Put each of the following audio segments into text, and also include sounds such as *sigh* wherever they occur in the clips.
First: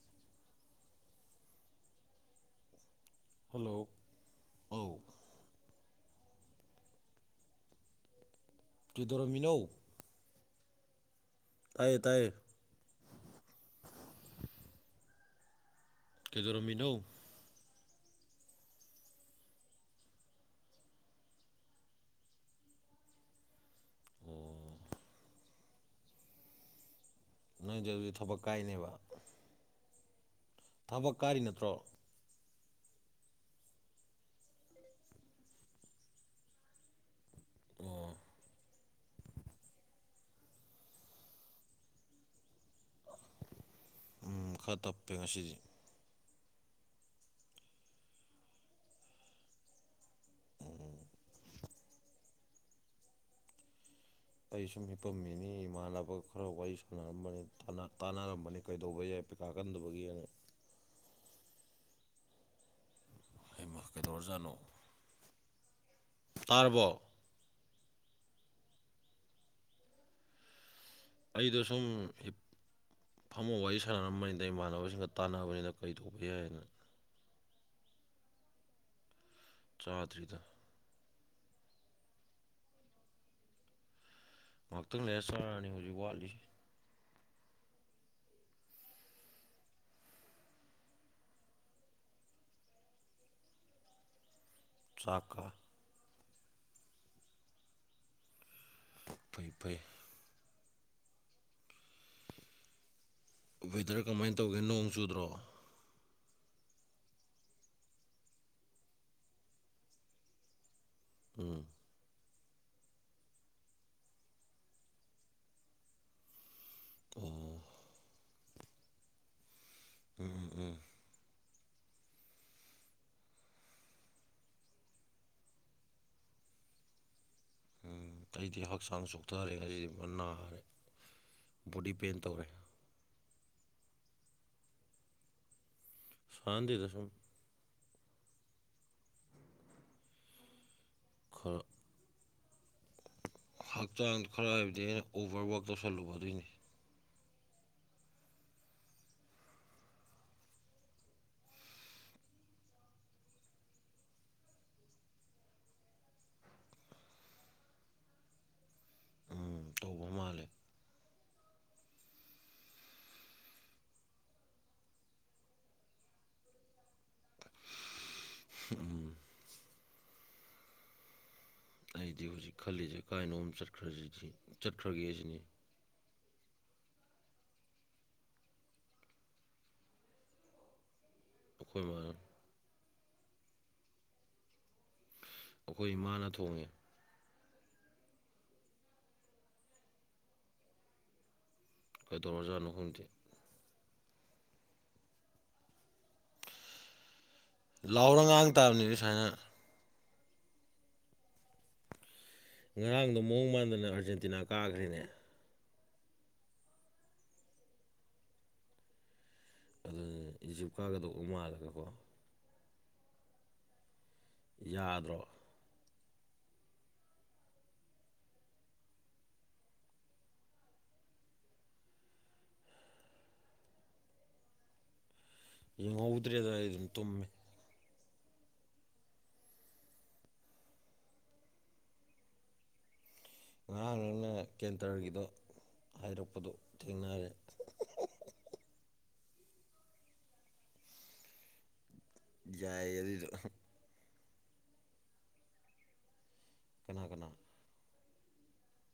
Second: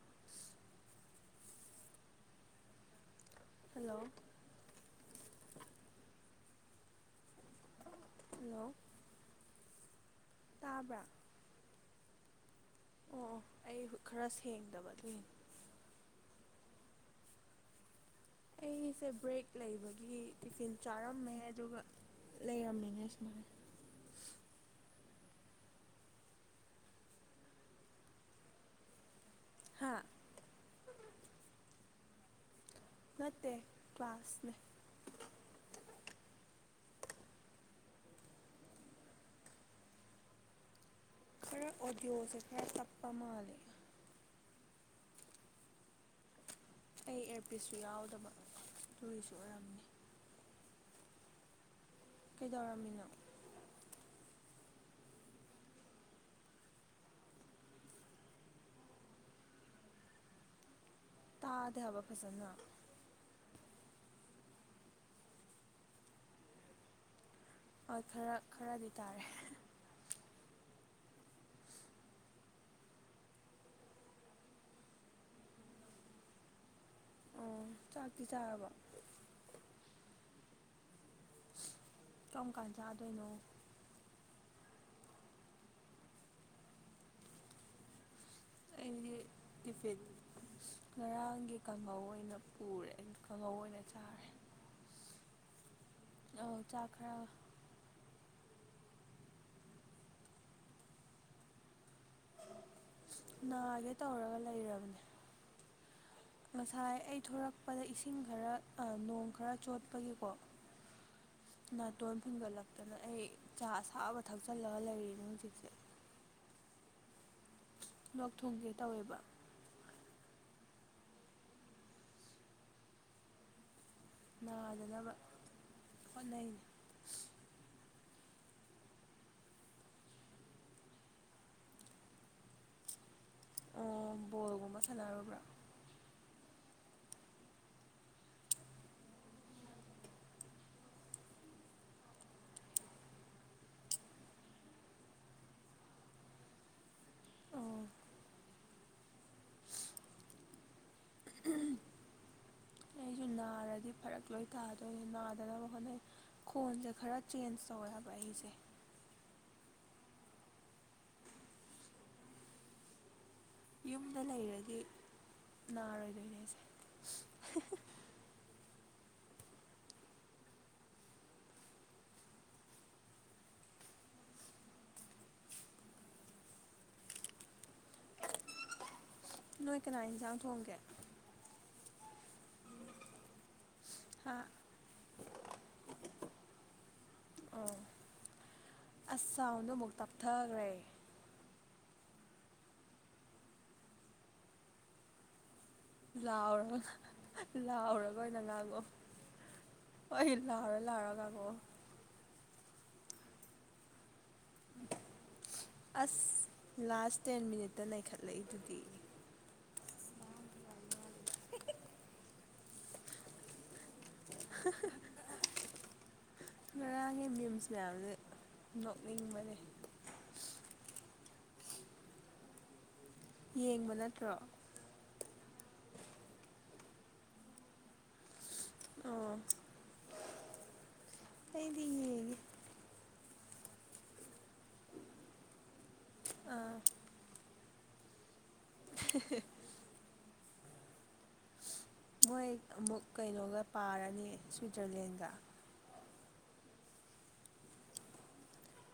*unintelligible* hello ꯑꯧ hello ꯀꯩꯗꯧꯔꯝꯃꯤꯅꯣ ꯇꯥꯕ꯭ꯔꯥ ꯇꯥꯏꯌꯦ ꯇꯥꯏꯌꯦ ꯑꯣ ꯑꯩ ꯈꯔ ꯁꯦꯡꯗꯕ ꯑꯗꯨꯏꯅꯦ ꯀꯩꯗꯧꯔꯝꯃꯤꯅꯣ ꯑꯩꯁꯦ ꯕ꯭ꯔꯦꯛ ꯂꯩꯕꯒꯤ ꯇꯤꯐꯤꯟ ꯆꯥꯔꯝꯃꯦ ꯑꯗꯨꯒ ꯂꯩꯔꯝꯃꯤꯅꯦ ꯁꯨꯃꯥꯏꯅ ꯑꯣ ꯅꯪꯏꯖꯦꯗꯨꯗꯤ ꯊꯕꯛ ꯀꯥꯏꯅꯦꯕ ꯍꯥꯥ ꯊꯕꯛ ꯀꯥꯔꯤ ꯅꯠꯇ꯭ꯔꯣ ꯅꯠꯇꯦ ꯀ꯭ꯂꯥꯁꯅꯦ ꯑꯣ ꯈꯔ ꯑꯣꯗꯤꯌꯣꯁꯦ ꯈꯔ ꯇꯞꯄ ꯃꯥꯜꯂꯦ ꯎꯝ ꯈꯔ ꯇꯞꯄꯦ ꯉꯁꯤꯁꯤ ꯑꯩ ꯑꯦꯔꯄꯤꯁꯁꯨ ꯌꯥꯎꯗꯕ ꯗꯨꯏꯁꯨ ꯑꯣꯏꯔꯝꯅꯤ ꯀꯩꯗꯧꯔꯝꯃꯤꯅꯣ ꯑꯩ ꯁꯨꯝ ꯍꯤꯄꯝ ꯃꯤꯅꯤ ꯏꯃꯥꯟꯅꯕꯒ ꯈꯔ ꯋꯥꯔꯤ ꯁꯥꯟꯅꯔꯝꯕꯅꯤ ꯇꯥꯟꯅꯥ ꯇꯥꯟꯅꯔꯝꯕꯅꯤ ꯀꯩꯗꯧꯕ ꯌꯥꯏ ꯇꯥꯒꯟꯗꯕꯒꯤ ꯇꯥꯗꯦ ꯍꯥꯏꯕ ꯐꯖꯅ ꯍꯩꯃꯥ ꯀꯩꯗꯧꯔꯖꯥꯠꯅꯣ ꯇꯥꯔꯕꯣ ꯍꯣꯏ ꯈꯔ ꯈꯔꯗꯤ ꯇꯥꯔꯦ ꯑꯩꯗꯨ ꯁꯨꯝ ꯍꯤꯞ ꯐꯝꯃ ꯋꯥꯔꯤ ꯁꯥꯟꯅꯔꯝꯕꯅꯤꯗ ꯏꯃꯥꯟꯅꯕꯁꯤꯡꯒ ꯇꯥꯟꯅꯕꯅꯤꯗ ꯀꯔꯤ ꯇꯧꯕ ꯌꯥꯏꯗꯅ ꯑꯣ ꯆꯥꯛꯇꯤ ꯆꯥꯔꯕ ꯆꯥꯗ꯭ꯔꯤꯗ ꯀꯔꯝ ꯀꯥꯟ ꯆꯥꯗꯣꯏꯅꯣ ꯉꯥꯏꯍꯥꯛꯇꯪ ꯂꯩꯔ ꯆꯥꯔꯅꯤ ꯍꯧꯖꯤꯛ ꯋꯥꯠꯂꯤ ꯑꯩꯒꯤꯗꯤ ꯇꯦꯐꯤꯟ ꯉꯔꯥꯡꯒꯤ ꯀꯥꯡꯍꯧ ꯑꯣꯏꯅ ꯄꯨꯔꯦ ꯀꯥꯡꯍꯧ ꯑꯣꯏꯅ ꯆꯥꯔꯦ ꯆꯥꯛꯀꯥ ꯑꯥ ꯆꯥꯛ ꯈꯔꯥ ꯐꯩ ꯐꯩ ꯅꯥꯒꯦ ꯋꯦꯗꯔ ꯀꯃꯥꯏꯅ ꯇꯧꯔꯒ ꯇꯧꯒꯦ ꯅꯣꯡ ꯂꯩꯔꯕꯅꯦ ꯆꯨꯗ꯭ꯔꯣ ꯉꯁꯥꯏ ꯑꯩ ꯊꯣꯔꯛꯄꯗ ꯏꯁꯤꯡ ꯈꯔ ꯅꯣꯡ ꯈꯔ ꯆꯣꯠꯄꯒꯤꯀꯣ ꯎꯝ ꯅꯥꯇꯣꯟ ꯐꯤꯟꯒꯠꯂꯛꯇꯅ ꯑꯩ ꯆꯥ ꯑꯁꯥꯕ ꯊꯛꯆꯜꯂꯒ ꯂꯩꯔꯤꯅꯦ ꯍꯧꯖꯤꯛꯁꯦ ꯎꯝ ꯂꯧꯛ ꯊꯨꯡꯒꯦ ꯇꯧꯋꯦꯕ ꯎꯝ ꯎꯝ ꯅꯥꯗꯅꯕ ꯍꯣꯠꯅꯩꯅꯦ ꯎꯝ ꯑꯩꯗꯤ ꯍꯛꯆꯥꯡ ꯆꯣꯛꯊꯔꯦ ꯑꯩ ꯅꯥꯔꯦ ꯕꯣꯗꯤ ꯄꯦꯟ ꯇꯧꯔꯦ ꯑꯥ ꯕꯣꯜꯒꯨꯝꯕ ꯁꯥꯅꯔꯕ꯭ꯔꯥ ꯁ꯭ꯅꯅꯥꯗꯦꯗꯁꯨꯝ ꯈꯜ ꯍꯛꯆꯥꯡꯗ ꯈꯔꯥ ꯍꯥꯏꯕꯗꯤ ꯑꯣꯕꯔꯋꯥꯛ ꯇꯧꯁꯜꯂꯨꯕ ꯑꯗꯨꯏꯅꯤ ꯑꯣ inaudible ꯑꯩꯁꯨ ꯅꯥꯔꯗꯤ ꯐꯔꯛ ꯂꯣꯏ ꯇꯥꯗꯣꯏ ꯅꯥꯗꯅꯕ ꯍꯣꯠꯅꯩ ꯈꯣꯟꯁꯦ ꯈꯔ ꯆꯦꯟꯖ ꯇꯧꯋꯦꯕ ꯑꯩꯁꯦ ꯎꯝ ꯇꯧꯕ ꯃꯥꯜꯂꯦ ꯌꯨꯝꯗ ꯂꯩꯔꯗꯤ ꯅꯥꯔꯣꯏꯗꯣꯏꯅꯦ ꯑꯩꯁꯦ ꯎꯝ ꯑꯩꯗꯤ ꯍꯧꯖꯤꯛ ꯈꯜꯂꯤꯁꯦ ꯀꯥꯏꯅꯣꯝ ꯆꯠꯈ꯭ꯔꯁꯤꯗꯤ ꯆꯠꯈ꯭ꯔꯒꯦ ꯅꯣꯏ ꯀꯅꯥ ꯏꯟꯁꯥꯡ ꯊꯣꯡꯒꯦ ꯑꯩꯈꯣꯏ ꯃꯥꯅ ꯍꯥꯥ ꯑꯩꯈꯣꯏ ꯏꯃꯥꯅ ꯊꯣꯡꯉꯦ ꯑꯣ ꯑ꯭ꯁ ꯁꯥꯎꯟ ꯗꫭ ꯑꯃꯨꯛ ꯇꯞꯊꯈ꯭ꯔꯦ ꯀꯩꯗꯧꯔ ꯖꯥꯠꯅꫭ ꯈꯪꯗꯦ ꯂꯥꯎꯔꯒꯥ ꯂꯥꯎꯔ ꯉꯥꯡ ꯇꯥꯕꯅꯤꯅꯦ ꯁꯨꯃꯥꯏꯅ ꯍꫭꯏ ꯂꯥꯎꯔ-ꯂꯥꯎꯔ ꯉꯥꯡꯂꯛꯑꫭ ꯉꯔꯥꯡꯗꯣ ꯃꯑꯣꯡ ꯃꯥꯟꯗꯅ ꯑꯥꯔꯖꯦꯟꯇꯤꯅꯥ ꯀꯥꯈ꯭ꯔꯦꯅꯦ ꯑ꯭ꯁ ꯂꯥꯁ ꯇꯦꯟ ꯃꯤꯅꯤꯠꯇ ꯂꯩꯩꯈꯠꯂꯛꯏ ꯑꯗꯨꯗꯤ ꯑꯗꯨꯅꯦ ꯏꯖꯤꯞ ꯀꯥꯒꯗꯧꯕ ꯃꯥꯜꯂꯒꯀꯣ ꯍꯥ-ꯍꯥ ꯌꯥꯗ꯭ꯔꯣ ꯉꯔꯥꯡꯒꯤ ꯃꯤꯝꯁ ꯃꯌꯥꯝꯁꯦ ꯅꯣꯛꯅꯤꯡꯕꯅꯦ ꯌꯦꯡꯕ ꯅꯠꯇ꯭ꯔꯣ ꯌꯦꯡꯍꯧꯗ꯭ꯔꯦꯗ ꯑꯩꯗꯤ ꯇꯨꯝꯃꯦ ꯑꯣ ꯑꯩꯗꯤ ꯌꯦꯡꯉꯦ ꯉꯔꯥꯡ ꯅꯪꯅ ꯀꯦꯟꯇ꯭ꯔꯒꯤꯗꯣ ꯍꯥꯏꯔꯛꯄꯗꯣ ꯑꯥ ꯊꯦꯡꯅꯔꯦ *unintelligible* ꯃꯣꯏ ꯌꯥꯏ ꯑꯃꯨꯛ ꯑꯗꯨꯏꯗꯣ ꯀꯩꯅꯣꯒ ꯄꯥꯔꯅꯤ ꯁ꯭ꯋꯤꯠꯖ꯭ꯔꯂꯦꯟꯒ ꯀꯅꯥ-ꯀꯅꯥ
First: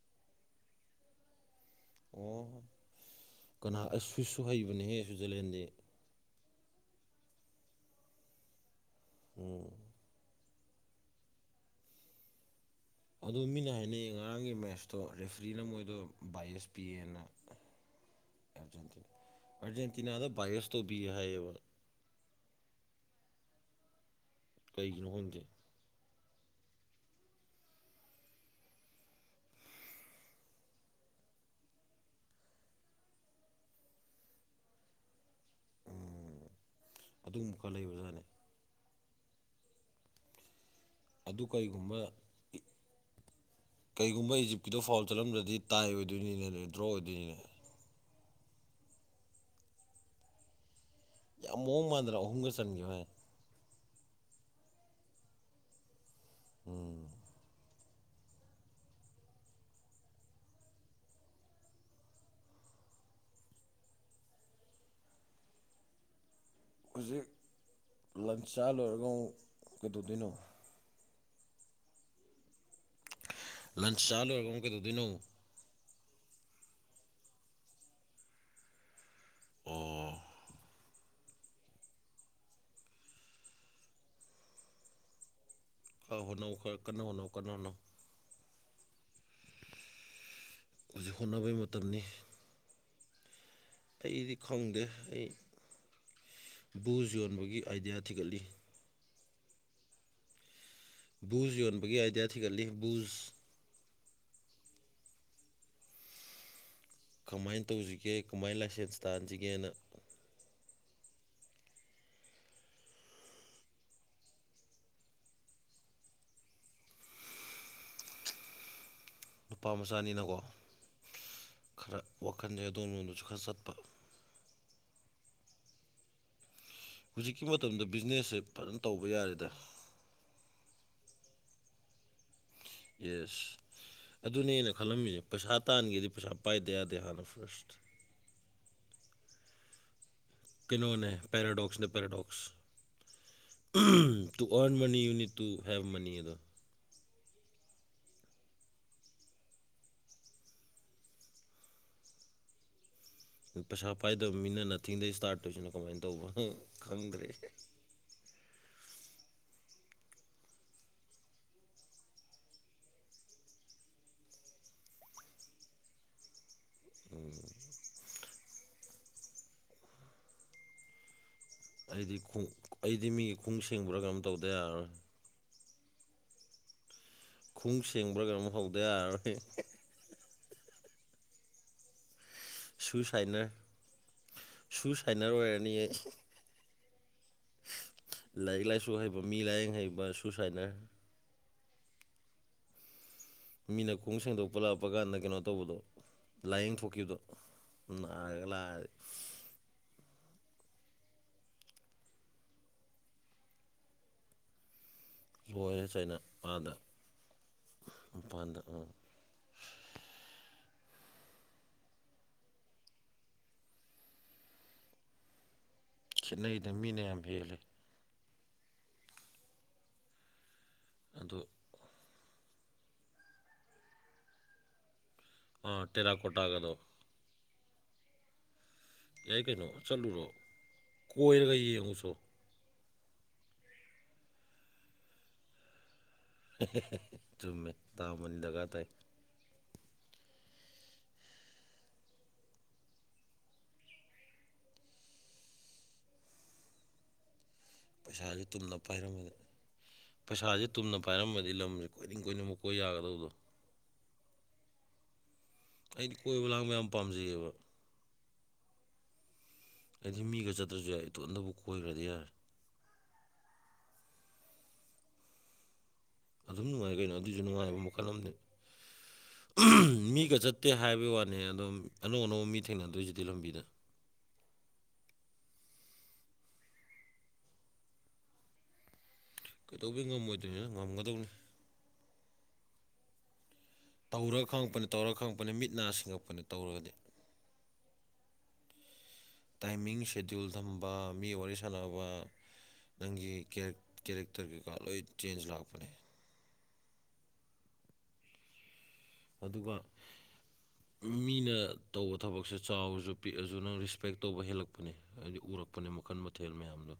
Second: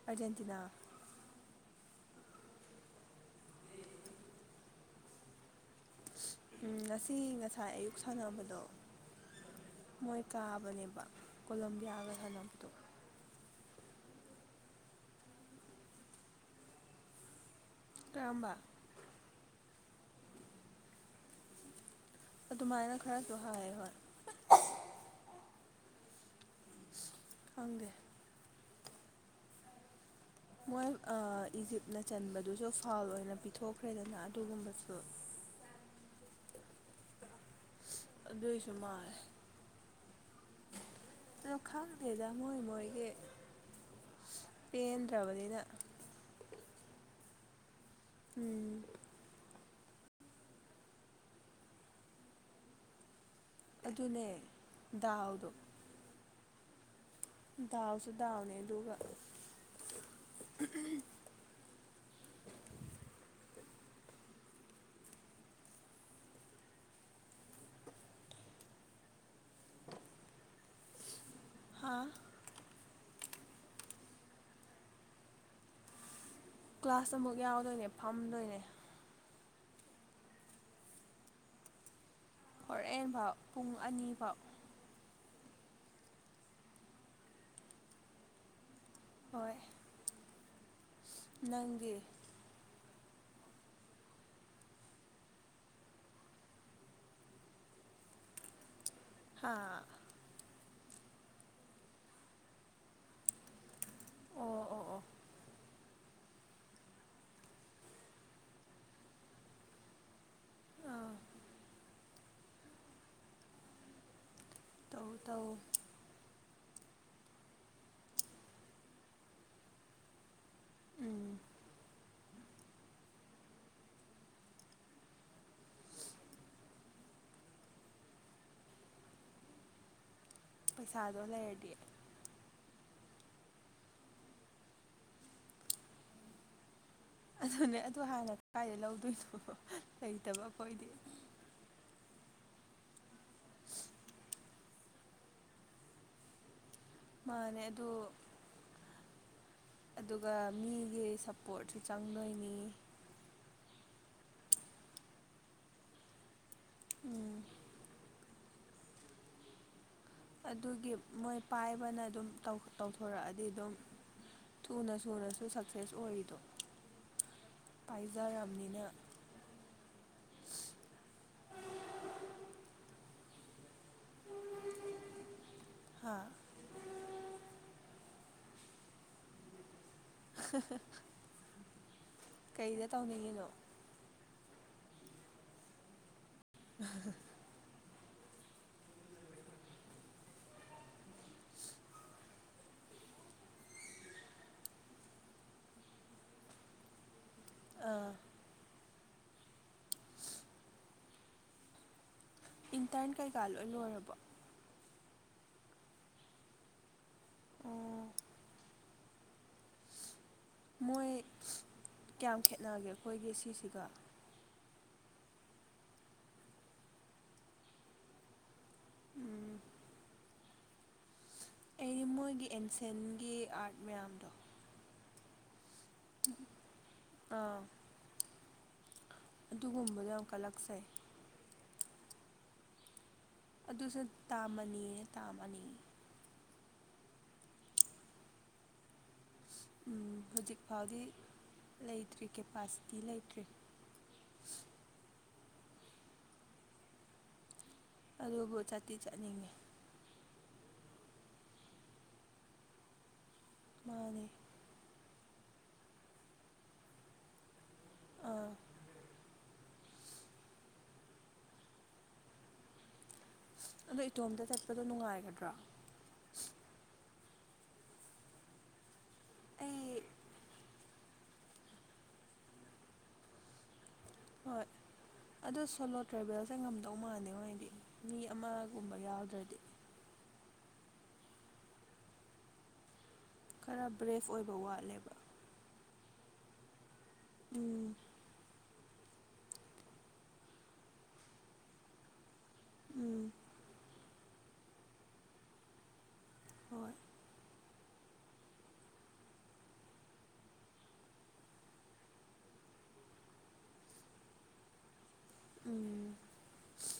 ꯑꯥ꯭ꯔꯖꯦꯟꯇꯤꯅꯥ ꯑꯣ ꯀꯅꯥ ꯑꯁꯨꯁꯨ ꯍꯩꯕꯅꯦꯍꯦ ꯁ꯭ꯋꯤꯠꯖ꯭ꯔꯂꯦꯟꯗꯤ ꯎꯝ ꯉꯁꯤ ꯉꯁꯥꯏ ꯑꯌꯨꯛ ꯁꯥꯟꯅꯕꯗꯣ ꯎꯝ ꯃꯣꯏ ꯀꯥꯕꯅꯦꯕ ꯀꯣꯂꯝꯕꯤꯌꯥꯒ ꯁꯥꯟꯅꯕꯗꯣ ꯑꯗ‌ꯣ ꯃꯤꯅ ꯍꯥꯏꯅꯩꯌꯦ ꯉꯔꯥꯡꯒꯤ ꯃꯦꯠꯁꯇꯣ ꯔꯦꯐ꯭ꯔꯤꯅ ꯃꯣꯏꯗꯣ ꯕꯥꯥꯏꯑꯁ ꯄꯤꯌꯦꯅ ꯀꯔꯝꯕ ꯑꯥ꯭ꯔꯖꯦꯟꯇꯤꯅꯥꯗ ꯕꯥꯥꯏꯌꯁ ꯇꯧꯕꯤꯌ‌ꯦ ꯍꯥꯏꯌꯦꯕ ꯑꯗꯨꯃꯥꯏꯅ ꯈꯔꯁꯨ ꯍꯥꯏꯌ‌ꯦ ꯍꯣꯏ ꯀꯩꯒꯤꯅꯣ ꯈꯪꯗꯦ ꯐꯪꯗꯦ ꯃꯣꯏ ꯏꯖꯤꯞꯅ ꯆꯟꯕꯗꯨꯁꯨ ꯐꯥꯎꯜ ꯑꯣꯏꯅ ꯄꯤꯊꯣꯛꯈ꯭ꯔꯦꯗꯅ ꯑꯗꯨꯒꯨꯝꯕꯁꯨ ꯎꯝ ꯑꯗꯨꯒꯨꯝꯕ ꯈꯔ ꯂꯩꯕꯖꯥꯠ ꯑꯗꯨꯏꯁꯨ ꯃꯥꯜꯂꯦ ꯑꯗꯨ ꯑꯗꯣ ꯀꯩꯒꯨꯝꯕ ꯈꯪꯗꯦꯗ ꯃꯣꯏ ꯃꯣꯏꯒꯤ ꯀꯩꯒꯨꯝꯕ ꯏꯖꯤꯞꯀꯤꯗ ꯐꯥꯎꯜ ꯆꯠꯂꯝꯗ꯭ꯔꯗꯤ ꯄꯦꯟꯗ꯭ꯔꯕꯅꯤꯅ ꯇꯥꯏ ꯗꯨꯏꯅꯤꯅꯦ ꯗ꯭ꯔꯣ ꯑꯣꯏꯗꯣꯏꯅꯤꯅꯦ ꯎꯝ ꯌꯥꯝ ꯃꯑꯣꯡ‌‌ ꯃꯥꯟꯗꯅ ꯑꯍꯨꯝꯒ ꯆꯟꯘꯤꯕꯩ ꯋꯥꯅ‌ꯦ ꯑꯗꯨꯅꯦ ꯗꯥꯎꯗꯣ ꯎꯝ ꯗꯥꯎꯁꯨ ꯗꯥꯎꯅꯦ ꯑꯗꯨꯒ ꯍꯧꯖꯤꯛ ꯂꯟꯁ ꯆꯥ ꯂꯣꯏꯔꯒ ꯑꯃꯨꯛ ꯀꯩꯗꯧꯗꯣꯏꯅꯣ ꯍꯥꯥ ꯂꯟꯁ ꯆꯥꯂꯣꯏꯔꯒ ꯑꯃꯨꯛ ꯀꯩꯗꯧꯗꯣꯏꯅꯣ ꯀ꯭ꯂꯥꯁ ꯑꯃꯨꯛ ꯌꯥꯎꯗꯣꯏꯅꯦ ꯐꯝꯗꯣꯏꯅꯦ ꯑꯣ ꯍꯣꯔ‌ꯦꯟꯐꯥꯎ ꯄꯨꯡ ꯑꯅꯤꯐꯥꯎ ꯑꯧ ꯍꯣꯅꯧ ꯈꯔ ꯀꯟꯅ ꯍ‌ꯣꯠꯅꯧ ꯀꯟꯅ ꯍ‌ꯣꯠꯅꯧ ꯍꯣꯏ ꯍꯧꯖꯤꯛ ꯍꯣꯠꯅꯕꯩ ꯅꯪꯗꯤ ꯃꯇꯝꯅꯤ ꯑꯩꯗꯤ ꯈꯪꯗꯦ ꯑꯩ ꯕꯨꯁ ꯌꯣꯟꯕꯒꯤ ꯑꯥꯏꯗꯤꯌꯥ ꯊꯤꯒꯠꯂꯤ ꯍꯥꯥ ꯕꯨꯖ ꯌꯣꯟꯕꯒꯤ ꯑꯥꯏꯗꯤꯌꯥ ꯊꯤꯒꯠꯂꯤ ꯕꯨꯖ ꯑꯣ ꯑꯣ ꯑꯣ ꯀꯃꯥꯏꯅ ꯇꯧꯁꯤꯒꯦ ꯀꯃꯥꯏꯅ ꯂꯥꯏꯁꯦꯟꯁ ꯇꯥꯟꯁꯤꯒꯦꯅ ꯑꯥ ꯇꯧ ꯇꯧ ꯅꯨꯄꯥ ꯃꯆꯥꯅꯤꯅꯀꯣ ꯎꯝ ꯑꯥ ꯋꯥꯈꯟꯁꯦ ꯑꯗꯣꯝꯂ‌ꯣꯝꯗꯁꯨ ꯈꯔ ꯆꯠꯄ ꯍꯧꯖꯤꯛꯀꯤ ꯃꯇꯝꯗ ꯕꯤꯖꯤꯅꯦꯁꯁꯦ ꯐꯖꯅ ꯇꯧꯕ ꯌꯥꯔꯦꯗ ꯄꯩꯁꯥꯗꯣ ꯂꯩꯔꯗꯤ ꯌꯦꯁ ꯑꯗꯨꯅꯦ ꯑꯩꯅ ꯈꯜꯂꯝꯃꯤꯁꯦ ꯄꯩꯁꯥ ꯇꯥꯟꯒꯦꯗꯤ ꯄꯩꯁꯥ ꯄꯥꯏꯗ ꯌꯥꯗꯦ ꯍꯥꯟꯅ ꯐꯥꯔꯁ ꯑꯗꯨꯅꯦ ꯑꯗꯨ ꯍꯥꯟꯅ ꯀꯥꯏꯗꯩ ꯂꯧꯗꯣꯏꯅꯣ ꯂꯩꯇꯕ ꯑꯩꯈꯣꯏꯗꯤ ꯀꯩꯅꯣꯅꯦ ꯄꯦꯔꯥꯗꯣꯛꯁꯅꯦ ꯄꯦꯔꯗꯣꯛꯁ ꯇꯨ ꯑꯥ꯭ꯔꯟ ꯃꯅꯤ ꯌꯨ ꯍ‌ꯦꯞ ꯇꯨ ꯍꯦꯞ ꯃꯅꯤ ꯑꯗꯣ ꯃꯥꯅꯦ ꯑꯗꯨ ꯑꯗꯨꯒ ꯃꯤꯒꯤ ꯁꯞꯄꯣꯔꯠꯁꯨ ꯆꯪꯗꯣꯏꯅꯤ ꯄꯩꯁꯥ ꯄꯥꯏꯗꯕ ꯃꯤꯅ ꯅꯊꯤꯡꯗꯩ ꯏꯁꯇꯥꯔꯠ ꯇꯨꯁꯟ ꯀꯃꯥꯏꯅ ꯇꯧꯕꯅꯣ ꯈꯪꯗ꯭ꯔꯦ ꯎꯝ ꯑꯗꯨꯒꯤ ꯃꯣꯏ ꯄꯥꯏꯕꯅ ꯑꯗꯨꯝ ꯇꯧꯊꯣꯔꯛꯑꯗꯤ ꯑꯗꯨꯝ ꯊꯨꯅ ꯁꯨꯔꯁꯨ ꯁꯛꯁꯦꯁ ꯑꯣꯏꯔꯤꯗꯣ ꯄꯥꯏꯖꯔꯝꯅꯤꯅ ꯑꯩꯗꯤ ꯈꯨ ꯑꯩꯗꯤ ꯃꯤꯒꯤ ꯈꯨꯉꯨꯞ ꯁꯦꯡꯕꯨꯔꯥꯒ ꯑꯝ ꯇꯧꯗ ꯌꯥꯔꯔꯣꯏ ꯍꯥ *inaudible* ꯈꯣꯡꯉꯨꯞ ꯁꯦꯡꯕ꯭ꯔꯥ ꯀꯩꯅꯣꯝ ꯍꯧꯗ ꯌꯥꯔꯔꯣꯏ *inaudible* ꯀꯩꯗ ꯁꯨ ꯇꯧꯅꯤꯡꯉꯤꯅꯣ ꯁꯥꯏꯅꯔ ꯁꯨ ꯁꯥꯏꯅꯔ ꯑꯣꯏꯔꯅꯤꯌꯦ *inaudible* ꯂꯥꯏꯔꯤꯛ ꯂꯥꯏꯁꯨ ꯍꯩꯕ ꯃꯤ ꯂꯥꯏꯌꯦꯡ ꯍꯩꯕ ꯁꯨꯁꯥꯏꯅꯔ ꯃꯤꯅ ꯈꯨꯉꯨꯞ ꯁꯦꯡꯗꯣꯛꯄ ꯂꯥꯛꯄ ꯀꯥꯟꯗ ꯀꯩꯅꯣ ꯇꯧꯕꯗꯣ ꯂꯥꯏꯌꯦꯡ ꯊꯣꯛꯈꯤꯕꯗꯣ ꯑꯥ ꯅꯔꯥꯒꯥ ꯂꯥꯛꯑꯗꯤ ꯏꯟꯇꯔꯟ ꯀꯩꯀꯥ ꯂꯣꯏ ꯂꯣꯏꯔꯕꯣ ꯂꯣꯏꯔꯦ ꯆꯩꯩꯅ ꯑꯥꯗ ꯑꯣ ꯃꯄꯥꯟꯗ ꯑꯥ ꯃꯣꯏ ꯀꯌꯥꯝ ꯈꯦꯠꯅꯒꯦ ꯑꯩꯈꯣꯏꯒꯤ ꯁꯤꯁꯤꯒ ꯈꯦꯠꯅꯩꯗ ꯃꯤꯅ ꯌꯥꯝ ꯍꯦꯜꯂꯤ ꯎꯝ ꯑꯗꯣ ꯑꯩꯗꯤ ꯃꯣꯏꯒꯤ ꯑꯦꯟꯁꯦꯟꯒꯤ ꯑꯥꯔꯠ ꯃꯌꯥꯝꯗꯣ ꯑꯥ ꯇꯦꯔꯥꯀꯣꯠꯇꯒꯗꯣ ꯑꯥ ꯌꯥꯏ ꯀꯩꯅꯣ ꯑꯗꯨꯒꯨꯝꯕꯗꯣ ꯆꯠꯂꯨꯔꯣ ꯌꯥꯝ ꯀꯜꯂꯛꯆꯩ ꯀꯣꯏꯔꯒ ꯌꯦꯡꯉꯨꯆꯣ ꯑꯗꯨꯁꯨ ꯇꯥꯃꯅꯤꯅꯦ ꯇꯥꯃꯅꯤ ꯆꯨꯝꯃꯦ ꯇꯥꯃꯅꯤ ꯗꯔꯀꯥꯔ ꯇꯥꯏ ꯎꯝ ꯍꯧꯖꯤꯛ ꯐꯥꯎꯗꯤ ꯂꯩꯇ꯭ꯔꯤ ꯀꯦꯄꯥꯁꯤꯇꯤ ꯂꯩꯇ꯭ꯔꯤ ꯄꯩꯁꯥꯥꯁꯦ ꯑꯗꯨꯕꯨ ꯇꯨꯝꯅ ꯆꯠꯇꯤ ꯄꯥꯏꯔꯝꯕꯗ ꯆꯠꯅꯤꯡꯉꯦ ꯄꯩꯁꯥꯁꯦ ꯇꯨꯝꯅ ꯄꯥꯏꯔꯝꯃꯗꯤ ꯂꯝꯁꯦ ꯀꯣꯏꯅꯤꯡ ꯀꯣꯏꯅꯤꯡꯕ ꯀꯣꯏ ꯌꯥꯒꯗꯕꯗꯣ ꯃꯥꯅꯦ ꯑꯩꯗꯤ ꯀꯣꯏꯕ ꯂꯥꯡꯕ ꯌꯥꯝ ꯄꯥꯝꯖꯩꯑꯦꯕ ꯑꯥ ꯑꯩꯗꯤ ꯃꯤꯒ ꯆꯠꯇ꯭ꯔꯁꯨ ꯌꯥꯏ ꯏꯇꯣꯝꯗꯕꯨ ꯀꯣꯏꯔꯨꯔꯗꯤ ꯌꯥꯔꯦ ꯑꯗꯣ ꯏꯇꯣꯝꯇ ꯆꯠꯄꯗꯣ ꯅꯨꯡꯉꯥꯏꯒꯗ꯭ꯔꯣ ꯑꯗꯨꯝ ꯅꯨꯡꯉꯥꯏ ꯀꯩꯅꯣ ꯑꯗꯨꯁꯨ ꯅꯨꯡꯉꯥꯏꯕ ꯃꯈꯜ ꯑꯃꯅꯤ ꯑꯩ ꯃꯤꯒ ꯆꯠꯇꯦ ꯍꯥꯏꯕꯩ ꯋꯥꯅꯦ ꯑꯗꯨꯝ ꯑꯅꯧ ꯑꯅꯧꯕ ꯃꯤ ꯊꯦꯡꯅꯗꯣꯏꯁꯤꯗꯤ ꯂꯝꯕꯤꯗ ꯍꯣꯏ *inaudible* ꯑꯗꯣ ꯁꯣꯂꯣ ꯇ꯭ꯔꯦꯕꯦꯜꯁꯦ ꯉꯝꯗꯧ ꯃꯥꯜꯗꯦꯉꯣ ꯑꯩꯗꯤ ꯃꯤ ꯑꯃꯒꯨꯝꯕ ꯌꯥꯎꯗ꯭ꯔꯥꯗꯤ ꯀꯩꯗꯧꯕꯩ ꯉꯝꯃꯣꯏꯗꯣꯏꯅꯣ ꯉꯝꯒꯗꯧꯅꯤ ꯈꯔ ꯕ꯭ꯔꯦꯐ ꯇꯧꯔꯥ ꯑꯣꯏꯕ ꯈꯪꯉꯛꯄꯅꯤ ꯇꯧꯔꯥ ꯋꯥꯠꯂꯦꯕ ꯈꯪꯉꯛꯄꯅꯤ ꯃꯤꯠ ꯅꯥ ꯁꯤꯡꯉꯛꯄꯅꯤ ꯇꯧꯔꯒꯗꯤ ꯎꯝ ꯇꯥꯏꯃꯤꯡ ꯁꯦꯗꯨꯜ ꯊꯝꯕ ꯃꯤ ꯋꯥꯔꯤ ꯁꯥꯟꯅꯕ ꯎꯝ ꯅꯪꯒꯤ ꯀꯦꯔꯦ ꯀꯦꯔꯦꯛꯇꯔ ꯀꯩꯀꯥ ꯂꯣꯏ ꯆꯦꯟꯖ ꯂꯥꯛꯄꯅꯦ ꯍꯣꯏ ꯑꯗꯨꯒ ꯃꯤꯅ ꯇꯧꯕ ꯊꯕꯛꯁꯦ ꯆꯥꯎꯔꯁꯨ ꯄꯤꯛꯑꯁꯨ ꯅꯪ ꯔꯦꯁꯄꯦꯛ ꯇꯧꯕ ꯍꯦꯜꯂꯛ ꯄꯥꯅꯦ ꯍꯥꯏꯗꯤ ꯎꯔꯛꯄꯅꯦ ꯎꯝ ꯃꯈꯜ ꯃꯊꯦꯜ ꯃꯌꯥꯝꯗꯣ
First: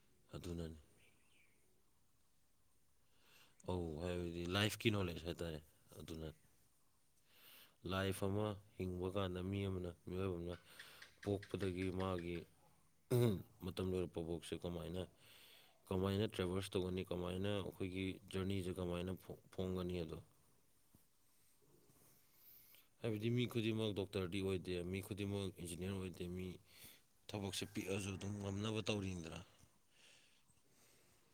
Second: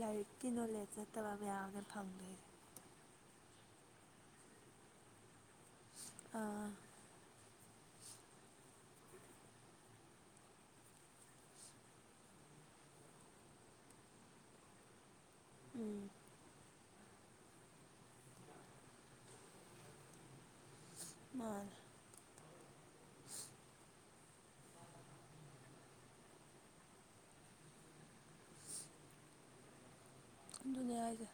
ꯂꯥꯏꯔꯤꯛꯀꯤ ꯑꯗꯨꯅꯅꯤ ꯅꯣꯂꯦꯖ ꯅꯠꯇꯕ ꯃꯌꯥꯝꯅꯦ ꯐꯪꯗꯣꯏꯁꯦ ꯑꯧ ꯍꯥꯏꯕꯗꯤ ꯂꯥꯏꯐꯀꯤ ꯅꯣꯂꯦꯖ ꯍꯥꯏꯇꯥꯔꯦ ꯑꯗꯨꯅ *inaudible* ꯑꯥ ꯂꯥꯏꯐ ꯑꯃ ꯍꯤꯡꯕ ꯀꯥꯟꯗ ꯃꯤ ꯑꯃꯅ ꯃꯤꯑꯣꯏꯕ ꯑꯃꯅ ꯄꯣꯛꯄꯗꯒꯤ ꯃꯥꯒꯤ ꯃꯇꯝ ꯂꯣꯏꯔꯛꯄꯕꯣꯛꯁꯦ ꯀꯃꯥꯏꯅ ꯎꯝ ꯀꯃꯥꯏꯅ ꯇ꯭ꯔꯦꯚꯦꯜꯁ ꯇꯧꯒꯅꯤ ꯀꯃꯥꯏꯅ ꯑꯩꯈꯣꯏꯒꯤ ꯖꯔꯅꯤꯁꯦ ꯀꯃꯥꯏꯅ ꯐꯣꯡꯒꯅꯤ ꯑꯗꯣ ꯃꯥꯅꯦ ꯍꯥꯏꯕꯗꯤ ꯃꯤ ꯈꯨꯗꯤꯡꯃꯛ ꯗꯣꯛꯇꯔꯗꯤ ꯑꯣꯏꯗꯦ ꯃꯤ ꯈꯨꯗꯤꯡꯃꯛ ꯏꯟꯖꯤꯅꯤꯌꯥꯔ ꯑꯣꯏꯗꯦ ꯃꯤ ꯊꯕꯛꯁꯦ ꯄꯤꯛꯑꯁꯨ ꯑꯗꯨꯝ ꯉꯝꯅꯕ ꯇꯧꯔꯤꯅꯤꯗꯅ ꯑꯗꯨꯅꯦ ꯍꯥꯏꯁꯦ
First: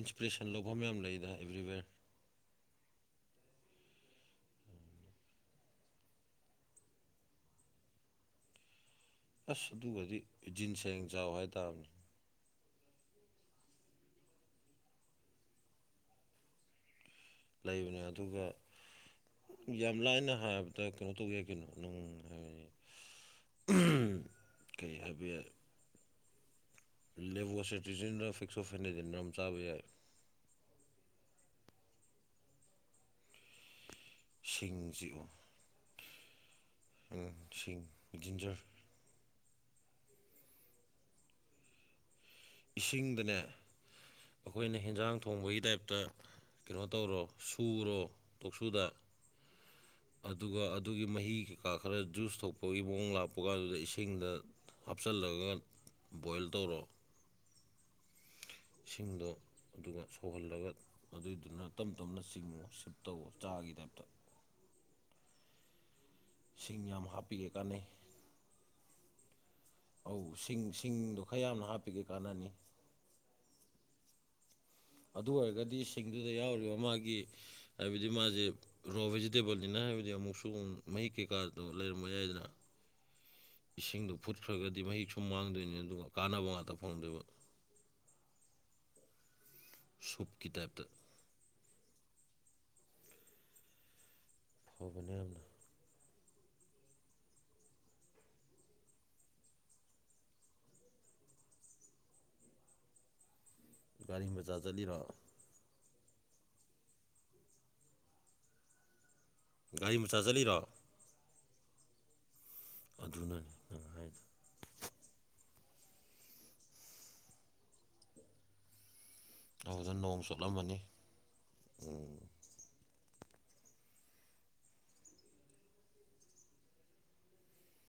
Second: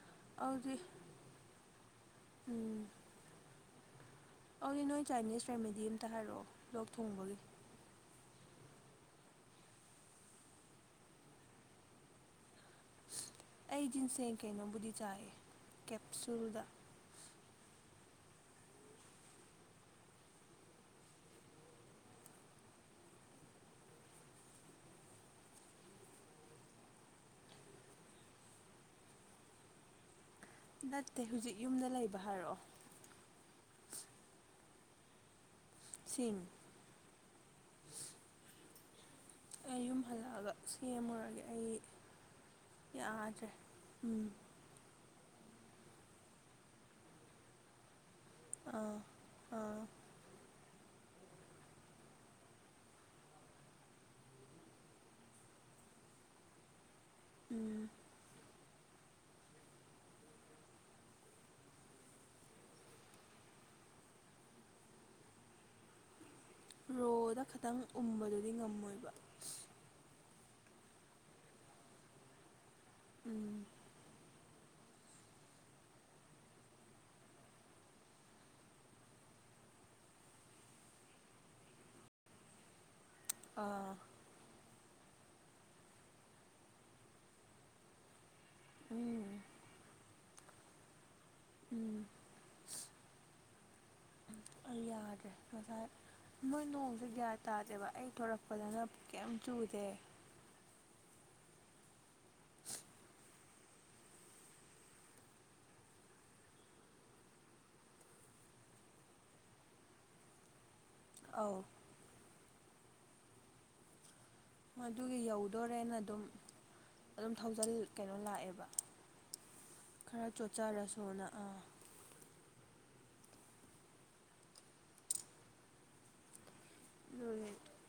ꯏꯟꯁꯄꯤꯔꯦꯁꯟ ꯑꯗꯨꯗꯤ ꯂꯧꯐꯝ ꯃꯌꯥꯝ ꯂꯩꯗ ꯑꯦꯕ꯭ꯔꯤꯋꯦꯔ ꯎꯝ ꯑꯗꯨꯗꯤ ꯅꯣꯏ ꯆꯥꯏꯅꯤꯁ ꯔꯦꯃꯤꯗꯤ ꯑꯃꯝꯇ ꯍꯥꯏꯔꯛꯑꯣ ꯂꯣꯛ ꯊꯣꯡꯕꯒꯤ ꯑꯁ ꯑꯗꯨꯒꯗꯤ ꯖꯤꯟꯁꯦꯡ ꯆꯥꯎ ꯍꯥꯏꯇꯥꯥꯕꯅꯤ ꯑꯩ ꯖꯤꯟꯁꯦꯡ ꯀꯩꯅꯣꯕꯨꯗꯤ ꯆꯥꯏꯌꯦ ꯀꯦꯞꯁꯨꯜꯗ ꯂꯩꯕꯅꯦ ꯑꯗꯨꯒ ꯌꯥꯝ ꯂꯥꯏꯅ ꯍꯥꯏꯔꯕꯗ ꯀꯩꯅꯣ ꯇꯧꯒꯦ ꯀꯩꯅꯣ ꯅꯅꯨꯡ ꯍꯥꯏ ꯀꯩ ꯍꯥꯏꯕ ꯌꯥꯏ ꯂꯦꯕꯣꯁꯦꯇꯤꯖꯤꯟꯗ ꯐꯤꯛꯁꯣ ꯐꯦꯅꯖꯟꯝ ꯆꯥꯕ ꯌꯥꯏ ꯅꯠꯇꯦ ꯍꯧꯖꯤꯛ ꯌꯨꯝꯗ ꯂꯩꯕ ꯍꯥꯏꯔꯛꯑꯣ ꯁꯤꯡ ꯆꯤꯛꯑꯣ ꯁꯤꯡ ꯁꯤꯡ ꯖꯤꯟꯖꯔ ꯑꯩ ꯌꯨꯝ ꯍꯜꯂꯛꯑꯒ ꯁꯦꯝꯃꯨꯔꯒꯦ ꯑꯩ ꯏꯁꯤꯡꯗꯅꯦ ꯌꯥꯗ꯭ꯔꯦ ꯎꯝ ꯑꯩꯈꯣꯏꯅ ꯍꯦꯟꯖꯥꯡ ꯊꯣꯡꯕꯒꯤ ꯇꯥꯏꯞꯇ ꯀꯩꯅꯣ ꯇꯧꯔꯣ ꯁꯨꯔꯣ ꯇꯣꯛꯁꯨꯗ ꯑꯥ ꯑꯥ ꯎꯝ ꯑꯗꯨꯒ ꯑꯗꯨꯒꯤ ꯃꯍꯤ ꯀꯩꯀꯥ ꯈꯔ ꯖꯨꯁ ꯊꯣꯛꯄꯒꯤ ꯃꯑꯣꯡ ꯂꯥꯛꯄ ꯀꯥꯟꯗꯨꯗ ꯏꯁꯤꯡꯗ ꯍꯥꯞꯆꯤꯜꯂꯒ ꯕꯣꯏꯜ ꯇꯧꯔꯣ ꯎꯝ ꯁꯤꯡꯗꯣ ꯑꯗꯨꯒ ꯁꯧꯍꯜꯂꯒ ꯑꯗꯨꯏꯗꯨꯅ ꯇꯞ ꯇꯞꯅ ꯆꯤꯡꯉꯨ ꯁꯤꯞ ꯇꯧꯋꯣ ꯆꯥꯒꯤ ꯇꯥꯏꯞꯇ ꯁꯤꯡ ꯌꯥꯝ ꯔꯣꯗ ꯍꯥꯞꯄꯤꯒꯦ ꯈꯇꯪ ꯀꯥꯟꯅꯩ ꯎꯝꯕꯗꯨꯗꯤ ꯉꯝꯃꯣꯏꯕ ꯑꯧ ꯁꯤꯡ ꯁꯤꯡꯗꯣ ꯈꯔ ꯌꯥꯝꯅ ꯍꯥꯞꯄꯤꯒꯩ ꯀꯥꯟꯅꯅꯤ ꯎꯝ ꯑꯗꯨ ꯑꯣꯏꯔꯒꯗꯤ ꯁꯤꯡꯗꯨꯗ ꯌꯥꯎꯔꯤꯕ ꯃꯥꯒꯤ ꯍꯥꯏꯕꯗꯤ ꯃꯥꯁꯦ ꯔꯣ ꯚꯦꯖꯤꯇꯦꯕꯜꯅꯤꯅ ꯍꯥꯏꯕꯗꯤ ꯑꯃꯨꯛꯁꯨ ꯃꯍꯤ ꯀꯩꯀꯥꯗꯣ ꯂꯩꯔꯝꯕ ꯌꯥꯏꯗꯅ ꯑꯥ ꯏꯁꯤꯡꯗꯣ ꯐꯨꯠꯈ꯭ꯔꯒꯗꯤ ꯃꯍꯤꯛ ꯁꯨ ꯃꯥꯡꯗꯣꯏꯅꯤ ꯑꯗꯨꯒ ꯀꯥꯟꯅꯕ ꯉꯥꯛꯇ ꯐꯪꯗꯣꯏꯕ ꯎꯝ ꯁꯨꯞꯀꯤ ꯇꯥꯏꯞꯇ ꯎꯝ *inaudible* ꯑꯩ ꯌꯥꯗ꯭ꯔꯦ ꯌꯥꯝꯅ ꯉꯁꯥꯏ ꯃꯣꯏ ꯅꯣꯡꯁꯦ ꯒ꯭ꯌꯥꯟ ꯇꯥꯗꯦꯕ ꯑꯩ ꯊꯣꯔꯛꯄꯗꯅ ꯀꯩꯝ ꯆꯨꯗꯦ ꯒꯥꯔꯤ ꯃꯆꯥ ꯆꯠꯂꯤꯔꯣ ꯒꯥꯔꯤ ꯃꯆꯥ ꯆꯠꯂꯤꯔꯣ ꯑꯥꯎ ꯑꯗꯨꯅꯅꯤ ꯅꯥꯏꯗꯣ ꯑꯗꯨꯒꯤ ꯌꯧꯗꯣꯔꯦꯅ ꯑꯗꯨꯝ ꯑꯗꯨꯝ ꯊꯧꯖꯜ ꯀꯩꯅꯣ ꯂꯥꯛꯑꯦꯕ ꯑꯗꯨꯗ ꯅꯣꯡ ꯈꯔ ꯆꯣꯠꯂꯝꯃꯅꯤ ꯆꯣꯠꯆꯔꯁꯨꯅ ꯑꯥ ꯗꯨꯒꯤ